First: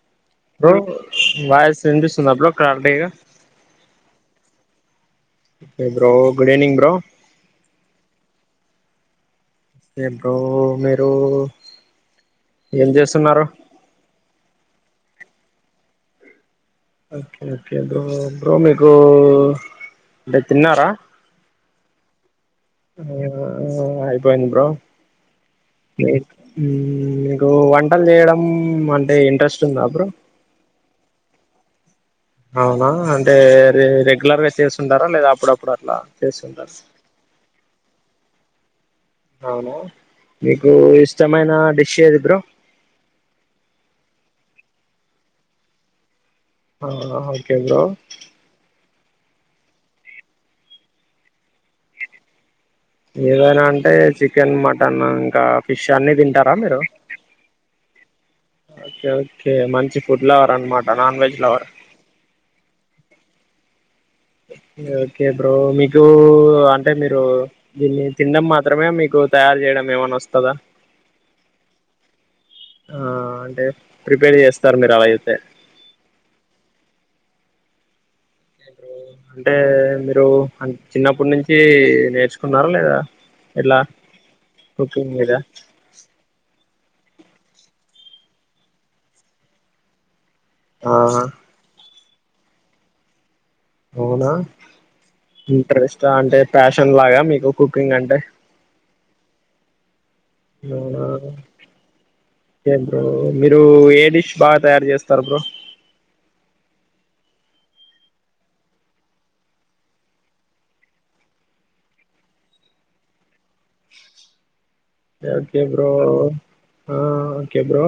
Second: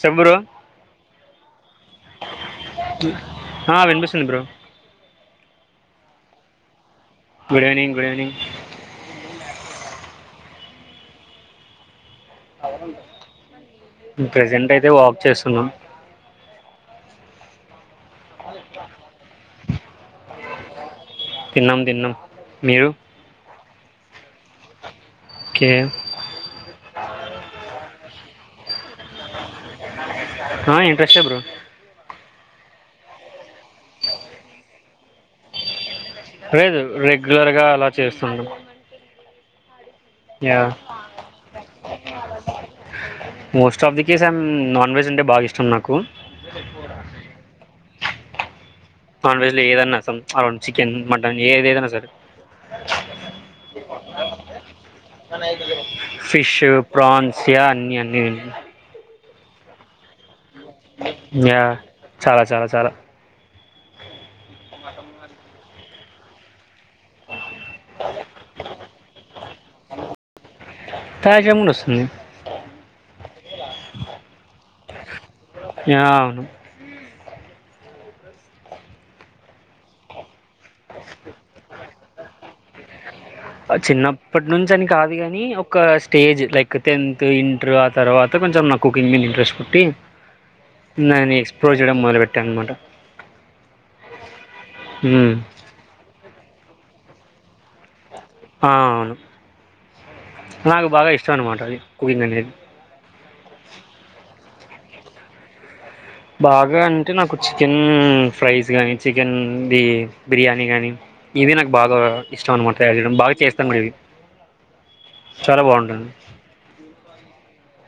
చెప్పు బ్రో ఆ వినిపిస్తుంది bro bro good evening bro good evening good evening ఇప్పుడు మీరు ఏం చేస్తున్నారు ప్రెజెంట్ అయితే వాక్ చేస్తున్నాం ఓకే ఓకే బ్రో బ్రో మీకు అంటే తిన్నారా తిన్నం తిన్నం ఆ అయిపోంది బ్రో ఓకే నైట్ హు మీకు వంటలు చేయడం అంటే ఇంట్రెస్ట్ ఉందా బ్రో ఆ ఇంట్రెస్ట్టే బ్రో అవునా అంటే రెగ్యులర్ గా చేస్తుంటారా లేదా అప్పుడప్పుడు అట్లా చేస్తుంటారా లేదు రెగ్యులర్ గా అలా చేస్తుండకూడదు అవునా మీకు ఇష్టమైన డిష్ ఏది bro most of the case I'm non వెజ్ంటే బాగా ఇష్టం నాకు ఆ ఓకే బ్రో నాన్ వెజ్ లో ఏదన్నా సం అరౌండ్ చికెన్ మటన్ ఏదేదన్నా సరే ఏదైనా అంటే చికెన్ మటన్ ఇంకా ఫిష్ అన్ని తింటారా ఫిష్ మీరు ప్రాన్స్ యా అన్ని అం న్నీ తిన్ ఓకే ఓకే మంచి ఫుడ్ లవర్ అనమాట నాన్ వెజ్ యా లవర్ చాలా చాలా చాలా ఓకే బ్రో మీకు అంటే మీరు దీన్ని తినడం మాత్రమే మీకు తయారు చేయడం ఏమన్నా వస్తదా తాజాగా కూడా వస్తుంది ఆ అంటే ప్రిపేర్ చేస్తారు మీరు అలాయితే యా అంటే మీరు చిన్నప్పటి నుంచి నేర్చుకున్నారా లేదా ఎట్లా చిన్నప్పటి నుంచి అని కుకింగ్ కాదు మీద గాని ఒక స్టేజ్ లైక్ ఒక టెన్త్ ఇంటర్ ఆ తర్వాత కొంచెం నాకు కుకింగ్ మీద ఇంట్రెస్ట్ పుట్టి ఆ న నెన్ ఎక్స్ప్లోర్ చేయడం మొదలు పెట్టా అనమాట అవునా మ్మ్ ఇంట్రెస్ట్ అంటే ప్యాషన్ లాగా మీకు కుకింగ్ అంటే ఆ అవును నాకు అవునా బాగా ఇష్టం అనమాట అది కుకింగ్ అనేది ఏంటో మీరు ఏ డిష్ బా తయారు చేస్తారు బ్రో బాగా అంటే నాకు చికెన్ ఫ్రైస్ గానీ చికెన్ది బిర్యానీ కానీ ఇవి నాకు బాగా ఇష్టం అనమాట తయారు చేయడం బాగా చేస్తాను అది టి ఓకే కే బ్రో ఆ ఓకే బ్రో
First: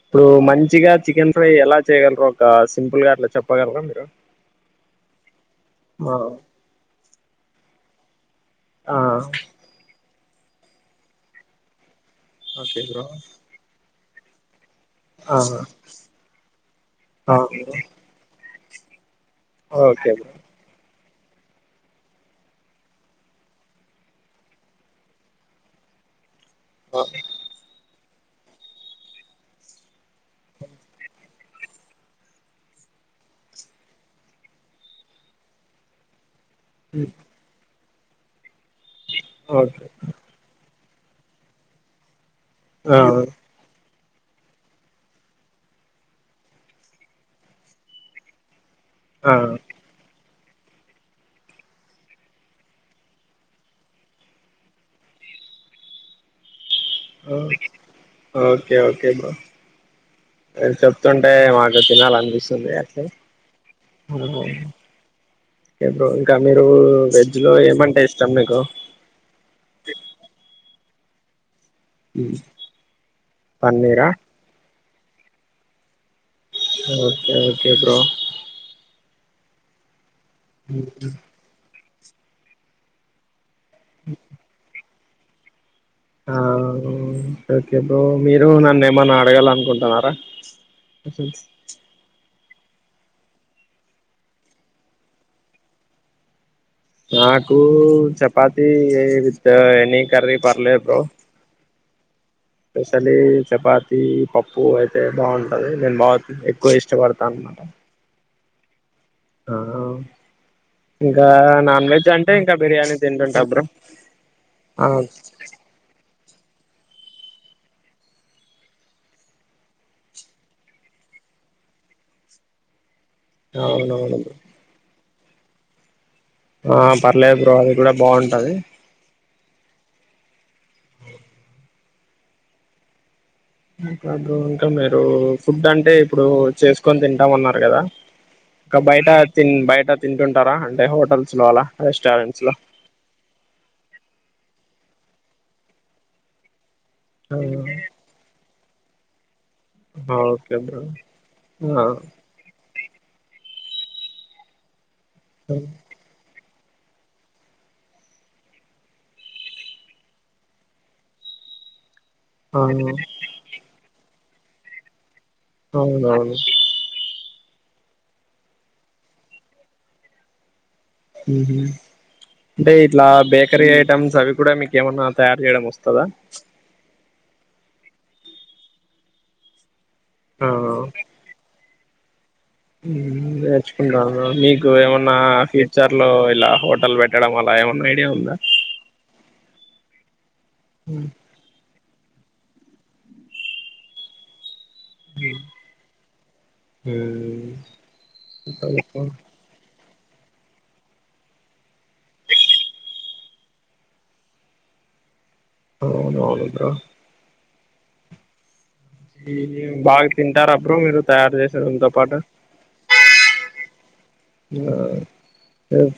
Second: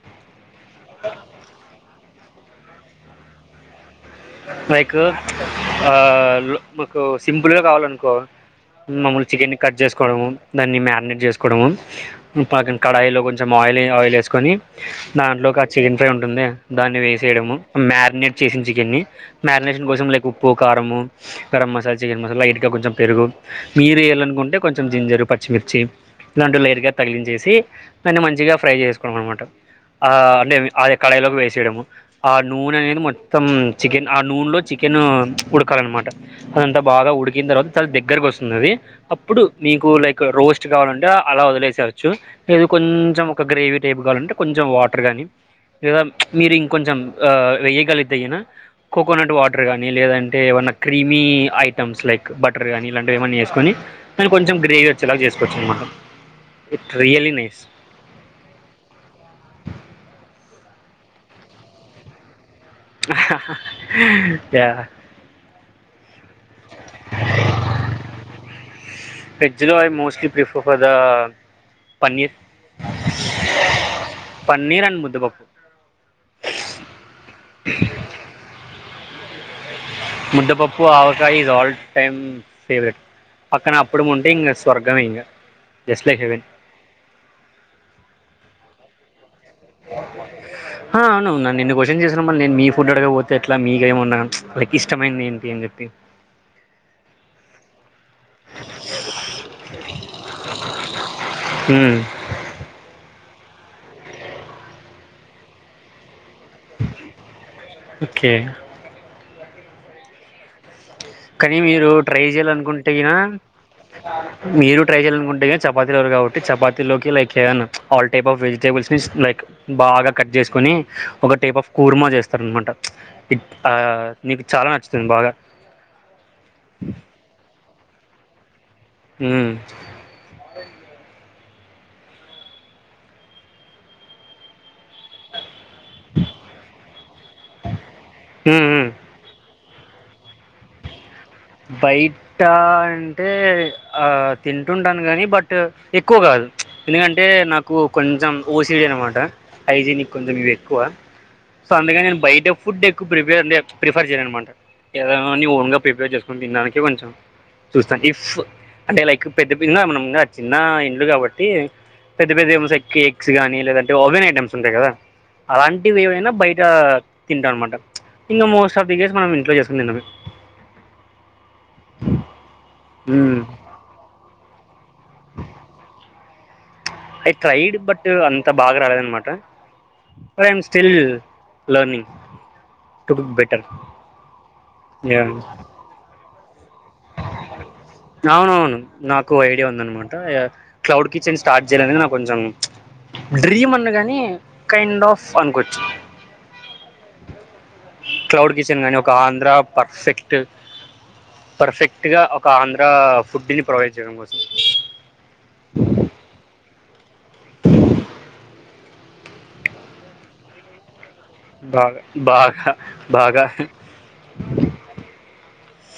ఇప్పుడు మంచి మంచిగా చికెన్ ఫ్రై ఎలా చేయగలరో ఒక సింపుల్ గా అట్లా చెప్పగలరా మీరు లైక్ ఆ మాకు సింపుల్గా కావాలనుకో ఆ ఆ మామూలుగా చికెన్ని కట్ చేసుకోడము దాన్ని మ్యారినేట్ చేసుకోడమో పక్కన ఓకే బ్రో కడాయిలో కొంచెం ఆయిలె ఆయిల్ వేసుకొని దాంట్లో ఒక ఆ చికెన్ ఫ్రై ఉంటుందే దాన్ని ఆ వేసేయడము మ్యారినేట్ చేసిన చికెన్ని మ్యారినేషన్ కోసం ఓకే లైక్ బ్రో ఉప్పు కారము గరం మసాలా చికెన్ మసాలా ఇటుక కొంచెం పెరుగు మీరు వేయాలనుకుంటే కొంచెం జింజరు పచ్చిమిర్చి దాంట్లో లైర్గా ఆ! తగిలించేసి దాన్ని మంచిగా ఫ్రై చేసుకోవడం అనమాట ఆ అంటే అది కడయిలోకి వేసేయడము ఆ నూనె అనే మొత్తం చికెన్ ఆ నూనెలో చికెన్ ఉడకాలన్నమాట అదంతా హ్మ్. బాగా ఉడికిన తర్వత్ త చాల దగ్గరకు వస్తుందది అప్పుడు ఓకే నీకు లైక్ రోస్ట్ కావాలంటే అలా వదిలేసేయోచ్చు ఇది ఆ కొంచెం ఒక గ్రేవి టైప్ కావాలంటే కొంచెం వాటర్ గానీ లేదా మీరు ఇంకొంచెం వెేయగలిగుతే అయినా కోకోనట్ ఆ వాటర్ గాని లేదం టె ఏమన్నా క్రీమీ ఐటమ్స్ లైక్ బటర్ కానీ ఇలాంటివి ఏమన్నా వేసుకొని దని కొంచెం గ్రేవీ వచ్చేలా చేస్ కొచ్చూ అన్నమాట టు ఆ ఓకే ఓకే బ్రో మీరు చెప్తుంటే మాకు తినాలి అనిపిస్ స్తుంది అట్లే అందుకు యా బో ఇంకా మీరు వెజ్లో ఏమంటే ఇష్టం మీకు దా పన్నీర్ పన్నీరా పన్నీర్ అండ్ ముందు పప్పు ఓకే ఓకే బ్రో ముద్దపప్పు ఆవకాయ ఇజ్ ఆల్ టైమ్ ఫేవరెట్ పక్కన అప్పడం ఉంటే ఇంకా స్వర్గం కావంగా ఆ ఓకేప్పు మీరు నన్న ఏమన్నా అడగల ఆ అవునున్నాను నిన్ను క్వశ్చన్ చేసినా మళ్ళ నేను మీ ఫడుడుగాపోతే ఎట్లా మీక ఏమన్నాను లైక్ ఇష్టమైంది ఏంటి అని చెప్పి నాకు చపాతి విత్ ఎన్ని కరీ పర్లే బ్రో హ స్పెషలీ చపాతి పప్పు అయితే బాగుంటది నేను బా ఎక్కువ ఇష్టపడతా అన్నమాట ఓకే ఆ ఇంకా కానీ నాన్ మీరు వెజ్ ట్రై అంటే ఇంకా చేయాలనుకుంటే బిర్యానీ గిన తింటుంట అబ్రం మీరు ట్రై చేయాలనుకుంటే చపాతీలు ఎవరు కావట్దు చపాతిలో లై ఆల్ టైప్ ఆఫ్ వెజిటబుల్స్ ని లైక్ బాగా కట్ చేసుకని ఒక ఒక టైప్ ఆఫ్ కుర్మా చేస్తారు అనమాట ఇ ఆ అవునవును బ్రో నీకు చాలా నచ్చుతుంది బాగా ఆ పర్లేదు బ్రో ఆది కూడా బాగుంటది అ అద ఇకా మ ఫుడ్ అంటే ఇప్పుడు చేసుకొని తింటాంన్నారు కదా ఉమ్, ఇ ఉమ్. బయట బయట తింటుంటారా అంటే హోటల్ బయట అంటే ఆ తింటుంటాను కాగాని బట్ బట్ ఎక్కువ కాదు ఎందుకంటే నాకు కొంచెం ఓసిడీ అనమాట హైజీనిక్ కొంచెం ఇవి ఓకే ఎక్కువ బ్రో సో అందుగాని నేను బయట ఫుడ్ ఎక్కువ ప్రిపేర్ అే ప్రిఫర్ చేయ అనమాట ఏదనాని ఓన్ గా ప్రిపేర్ చేసుకుొని తినడానికి కొంచెం చూస్తాం ఇఫ్ అంటే లైక్ పెద్దగా మన చిన్న ఇండ్లు కాబట్టి పెద్ద పెద్ద అవును ఎక్స్ కానీ లేదంటే ఓవెన్ ఐటమ్స్ ఉంటాయి కదా అలాంటివి ఏవైనా అవునవును బయట తింటాం అనమాట ఇన్న మోస్ట్ ఆఫ్ ది గేస్ మనం ఇంట్లో చేస్తుంది నిన్న అంటే ఇట్లా బేకరీ ఐటమ్స్ అవి కూడా మీకు ఏమన్నా తయారు చేయడం వస్తుందా అయి ట్రైడ్ బట్ అంత బాగా రాలేదు అనమాట బట్ ఆ ఐ ఏం స్టీల్ లర్నింగ్ నేర్చుకుంటాను మీకు ఏమన్నా ఫ్యూచర్ లో ఇలా హోటల్ పెట్ట అవునవును నాకు ఐడియా ఉంద అన్నమాట మ్మ్. క్లౌడ్ కిచ్ అని స్టార్ట్ చేయాలనేది నాకు కొంచెం డ్రీమ్ అన్నగాని కైండ్ ఆఫ్ అనుకోొచ్చు అ క్లౌడ్ కిచెన్ గానీ ఒక ఆంధ్ర పర్ఫెక్ట్ పర్ఫెక్ట్ గా ఒక ఆంధ్ర ఫుడ్ని ప్రొవైడ్ చేయడం కోసం అవునువుడుద ఈ బా తింటారబ్ర మీరు తయారు చేస ఉంతో బాగా పాట బాగా బాగా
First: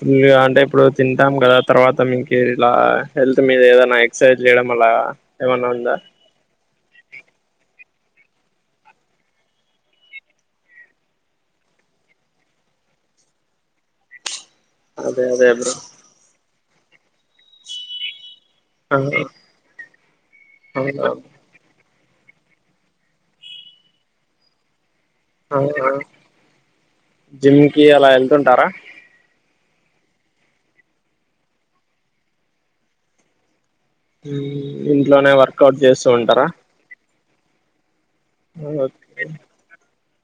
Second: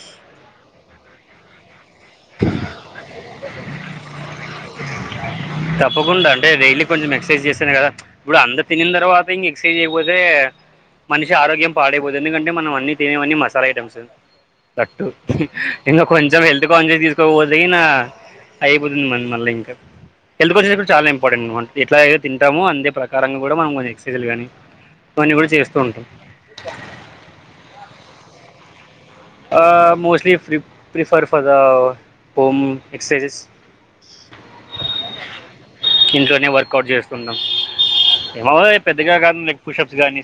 ఫుల్గా అంటే ఇప్పుడు తింటాం కదా తర్వాత మీంక ఇలా హెల్త్ మీద ఏదైనా ఎక్సర్సైజ్ చేయడం అలా ఏమన్నా ఉందా అంట డైలీ కొంచెం ఎక్సర్సైజ్ చేస్త ఇప్పుడు అందరు తిన తర్వాత ఇంక ఎక్సర్సైజ్ అయిపోతే మనిషి ఆరోగ్యం పాడైపోతుంది ఎందుకంటే మనం అన్ని తినేవన్ని మసాలా ఐటమ్స్ తట్టు అదే అదే బ్రో ఇంగ కొంచెం హెల్త్ కాన్షియస్ తీసుకోకపోతే గినా అయిపోతుంది మన మళ్ళింక హెల్త్ కోచేటప్పటికీ చాలా అవునా ఇంపార్టెంట్ వన్ ఇట్లాగే తింటాము అందే ప్రకారం కూడా మనం ఎక్సైజలు గానీ అ జిమ్ కి అలా వెళ్తుంటారా mostly prefer for the home exercises ఇంట్లోనే వర్కౌట్ చేస్తూ ఉంటారా ఇంట్లోనే వర్కౌట్ ఏమో యి పెద్దగా కాదు లైక్ పుషప్ గానీ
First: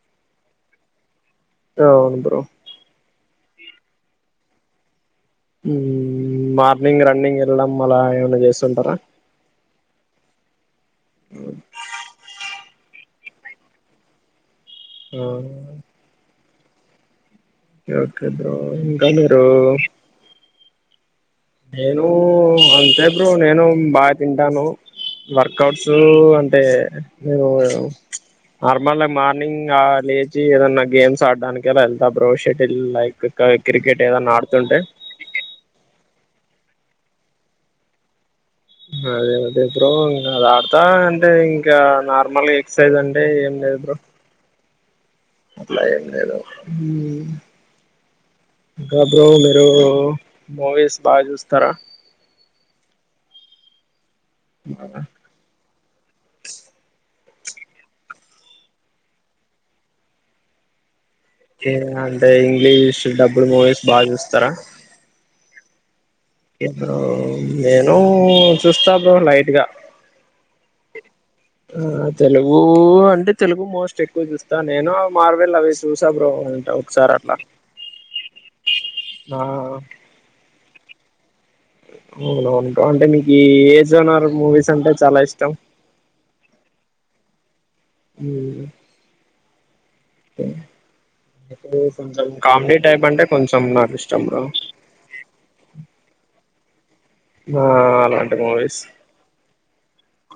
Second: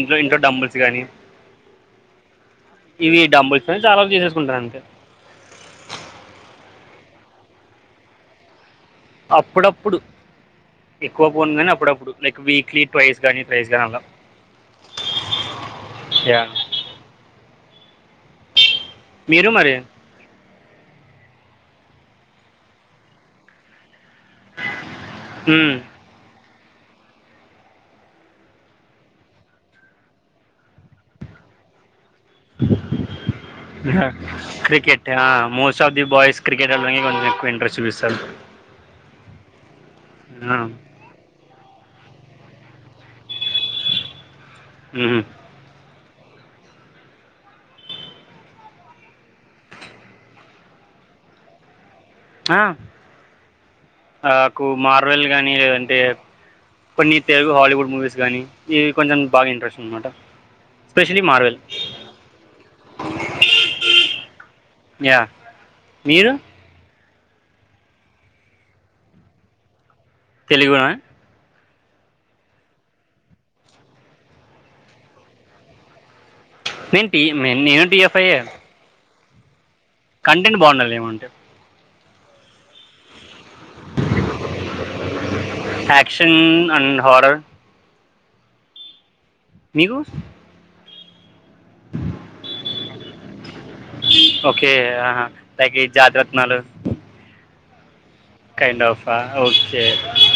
ఇంట్లో ఇంట్లో డంబుల్స్ గానీ అవును బ్రో ఇవి డంబెల్స్ చాలా వరకు చేసేసుకుంటాను అంతే మార్నింగ్ రన్నింగ్ ఎళ్ళడం అలా ఏమన్నా చేస్తుంటారా అప్పుడప్పుడు ఎక్కువ పోను కాని అప్పుడప్పుడు లైక్ వీక్లీ ట్వైస్ గానీ ట్రైస్ గానీ అలా ఓ య ఒకే బ్రో ఇంకా మీరు నేను అంతే బ్రో నేను బా తింటాను వర్కౌట్స్ అంటే నువ్వు నార్మల్ మార్నింగ్ ఆ లేచి ఏదన్నా గేమ్స్ ఆడడానికి ఎలా వెళ్ ఏళ్త బ్రో షెటిల్ లైక్ క్రికెట్ ఏదనా ఆడుతుంటే cricket most of the boys cricket వెళ్డానికి కొంచెం ఎక్కువ ఇంట్రెస్ చూపిస్తాను అదే అదే బ్రో ఇంగ దాత అంటే ఇంకా నార్మల్గా ఎక్సర్సైజ్ అంటె ఏం లేదు బ్రో ఉహు అట్లా ఏం లేదు ఉ ఇంకా బ్రో మీరు మూవీస్ బాగా చూస్తారా ఆ నాకు మార్వెల్ గానీ లేదంటే ఇప్పుడు నీ తెలుగు హాలీవుడ్ మూవీస్ గానీ ఇవి కొంచెం బాగా ఇంట్రెస్ట్ అనమాట స్పెషలీ మార్వెల్ అంటే ఇంగ్లీష్ డబ్బుడ్ మూవీస్ బాగా చూస్తారా యా మీరు ఒకే బ్రో నేను చూస్తా బ్రో లైట్గా తెలుగునా ఆ తెలుగు అంటే తెలుగు మోస్ట్ ఎక్కువ చూస్తా నేను మార్వెలు అవే చూసా బ్రో అంట నేను ఒకసారి పి అట్లా మెన్ నేను టి ఎఫ్ఐ యే ఆ కంటెంట్ బాగుండాలి ఏమంటే ఇందులో ఉంటా అంటే మీకు ఈ ఏజోన్ ఆర్ మూవీస్ అంటే చాలా ఇష్టం యాక్షన్ అండ్ హారర్ ఉమ్ మీకు కొంచెం కామెడీ టైప్ అంటే కొంచెం నాకు ఇష్టం బ్రో ఓకే లైక్ ఈ జాతీరత్నాలు నా అలాన్ కైండ్ ఆఫ్ ఓకే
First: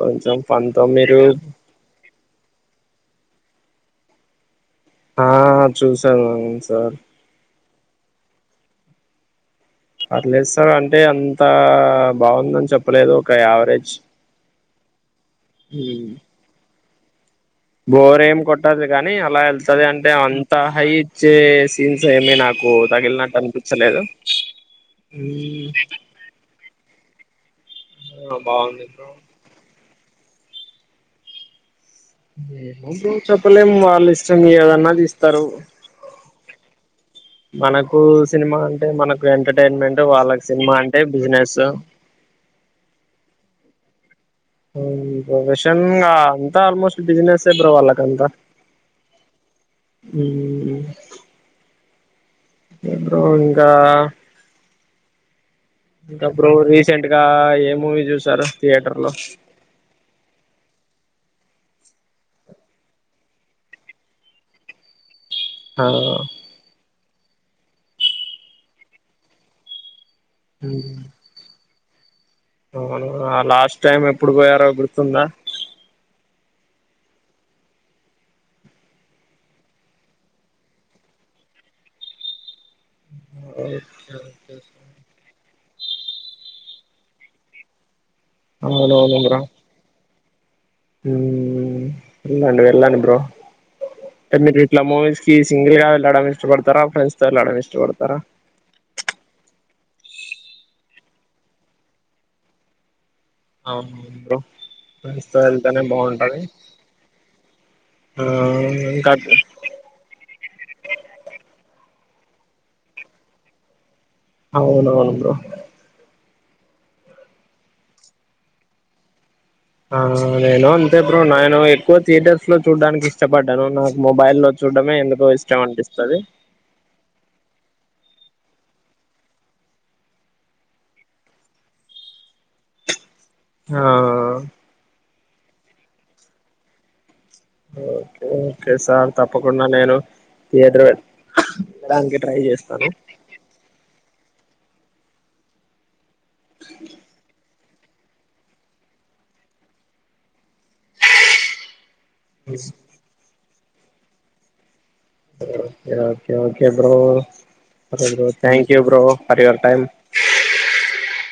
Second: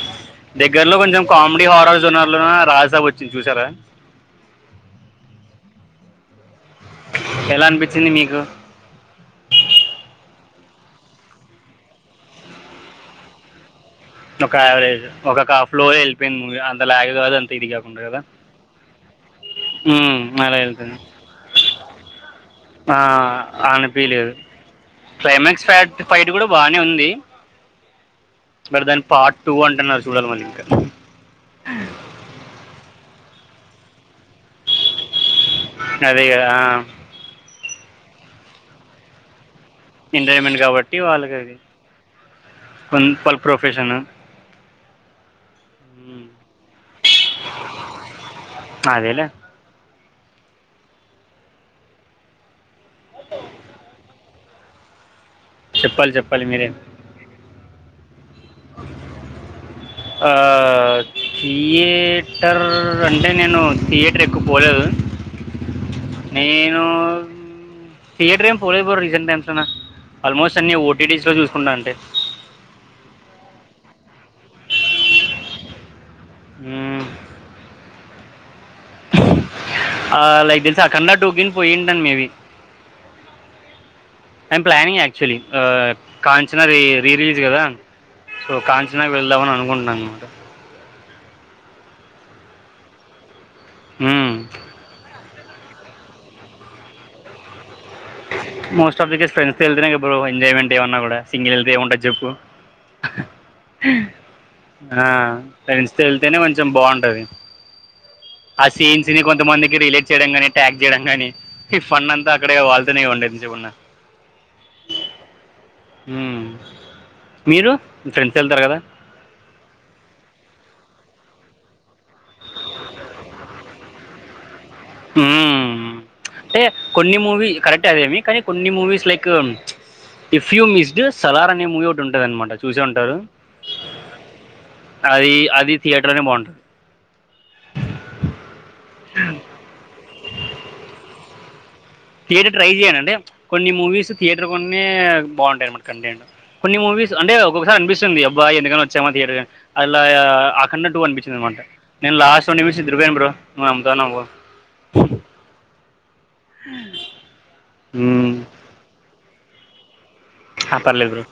కొంచెం ఫన్ తో దగ్గర్లో మీరు కొంచం కామెడీ హారర్ జోనర్ లోనా రాజసాబ్ వచ్చింది చూసారా ఆ చూసాను సార్ చింది మీకు పర్లేద్ సార్ అంటే అంత బాగుందని చెప్పలేదు ఒక యావరేజ్ ఒక యావరేజ్ ఒకక ఫ్లో మ్మ్. ఏళ్ళిపోయింది అంత లాగే వదన్ బోర్ ఏం కొట్టది కానీ అలా ఎల్త్ వస్తుంది అంటే మ్మ్, అంత అలా హై వెళ్తుంది ఇచ్చే సీన్స్ ఏమి నాకు ఆ, తగిలినట్టు అనిపించలేదు క్లైమాక్స్ ఫ్యాట్ ఫైట్ కూడా బానే ఉంది మరి బాగుంది దాన్ని బ్రో పార్ట్ టూ అంటున్నారు చూడాలి మళ్ళీ ఇంకా ఏమో బ్రో చెప్పలేము వాళ్ళు ఇష్టం ఏదన్నా తీస్తారు అదే కదా, ఆ మనకు సినిమా అంటే మనకు ఎంటర్టై ఏంటిటైర్మెంట్న వాళ్ళకు ఎంటర్టైన్మెంట్ సినిమా కాబట్టి అంటే వాళ్ళకి అది బిజినెస్ [unintelligible] [unintelligible] చంగా అంత ఆల్మోస్ట్ బిజినెస్ వాలకఅంత అదేలే ఉమ్ బ్రో ఇంకా చెప్పాలి ఇంకా చెప్పాలి బ్రో మీరే రీసెంట్గా ఏం మూవీస్ ఆ థియేటర్.. ‌ అంటే నేను థియేటర్ ఎక్కువ పోలేదు నేను థియేటర్ ఏం పోలే బ్రో రీసెంట్ టైమ్స్ ఆల్మోస్ట్ అన్ని ఓటీస్ లో చూసుకుంటా అంటే అవునా లాస్ట్ టైం ఎప్పుడు పోయారో గుర్తుందా ఉమ్ ఆ లైక్ తెలిస అఖండ టు పోయింటను మేబి అ ఒకే ఒకే బ్రో ఆ కాంచనా రి రిలీజ్ కదా సో కాంచనాకు వెళ్దామని అనుకుంటున్నా అనమాట హ ఇలాంవి అనమాట ఎలానిబ్ట్లా మ ఈ సింగిల్ గా వెళ్డడం ఇష్టపడతారా ఫ్రెడ్స్ తో వెళ్ళడం ఇష్టపడతారు మోస్ట్ ఆఫ్ దిస్ ఫ్రెండ్స్ వెళ్తేనే ఎ ఎంజాయ్మెంట్ ఏమన్నా కూడా సింగిల్ వెళ్తే ఏ ఉంటుంది చెప్పు అవునవును బ్రో ఆ ఫ్రెండ్స్ తో వెళ్తేనే ఫ్రెండ్స్ తో వెళ్తేనే బాగుంటది కొంచెం బాగుంటది ఆ సీన్స్ ఇంకా ని కొంతమందికి రిలేట్ చేయడం గాని ట్యాగ్ చేయడం నీ ఈ ఫండ్ అంతా అక్కడ వాళ్ళతనేవండిదించకున్న అవును అవును బ్రో ఉమ్ మీరు మీ ఫ్రెండ్స్ వెళ్తారు కదా ఆ నేను అంతే బ్రో నేను ఎక్కువ థియేటర్స్ లో చూడ్డానికి ఇష్టపడ్డాను నాకు మొబైల్ లో చూడ్డమే ఎందుకో ఇష్టం మ్మ్. అనిపిస్తది మీ కానీ కొన్ని movies like if you missed Salaar అనే మూవీ ఒకటి ఉంటంది అనమాట చూసే ఉంటరు ఆ... అది అది థియేటర్ లోనే బాగుంటది ఓకే ఓకే సార్ తప్పకుండా నేను థియటరే ట్రై చేయను అంటే కొన్ని మూవీస్ థియేటర్ కొన్ని బాగుంటాయి కొన్ని మూవీస్ అంటే అనిపిస్తుంది అబ్బా ఎందుకన్నా వచ్చామాథియేటర్ అలా అ కన్న టటు అనిపించింది అనమాట నేన్ లాస్ట్ నిమిస్ ఇ్రరు బేన్ బ్ర నువ అమ్దా నవు okay okay bro um thank you bro your time ఆ పర్లేదు బ్రో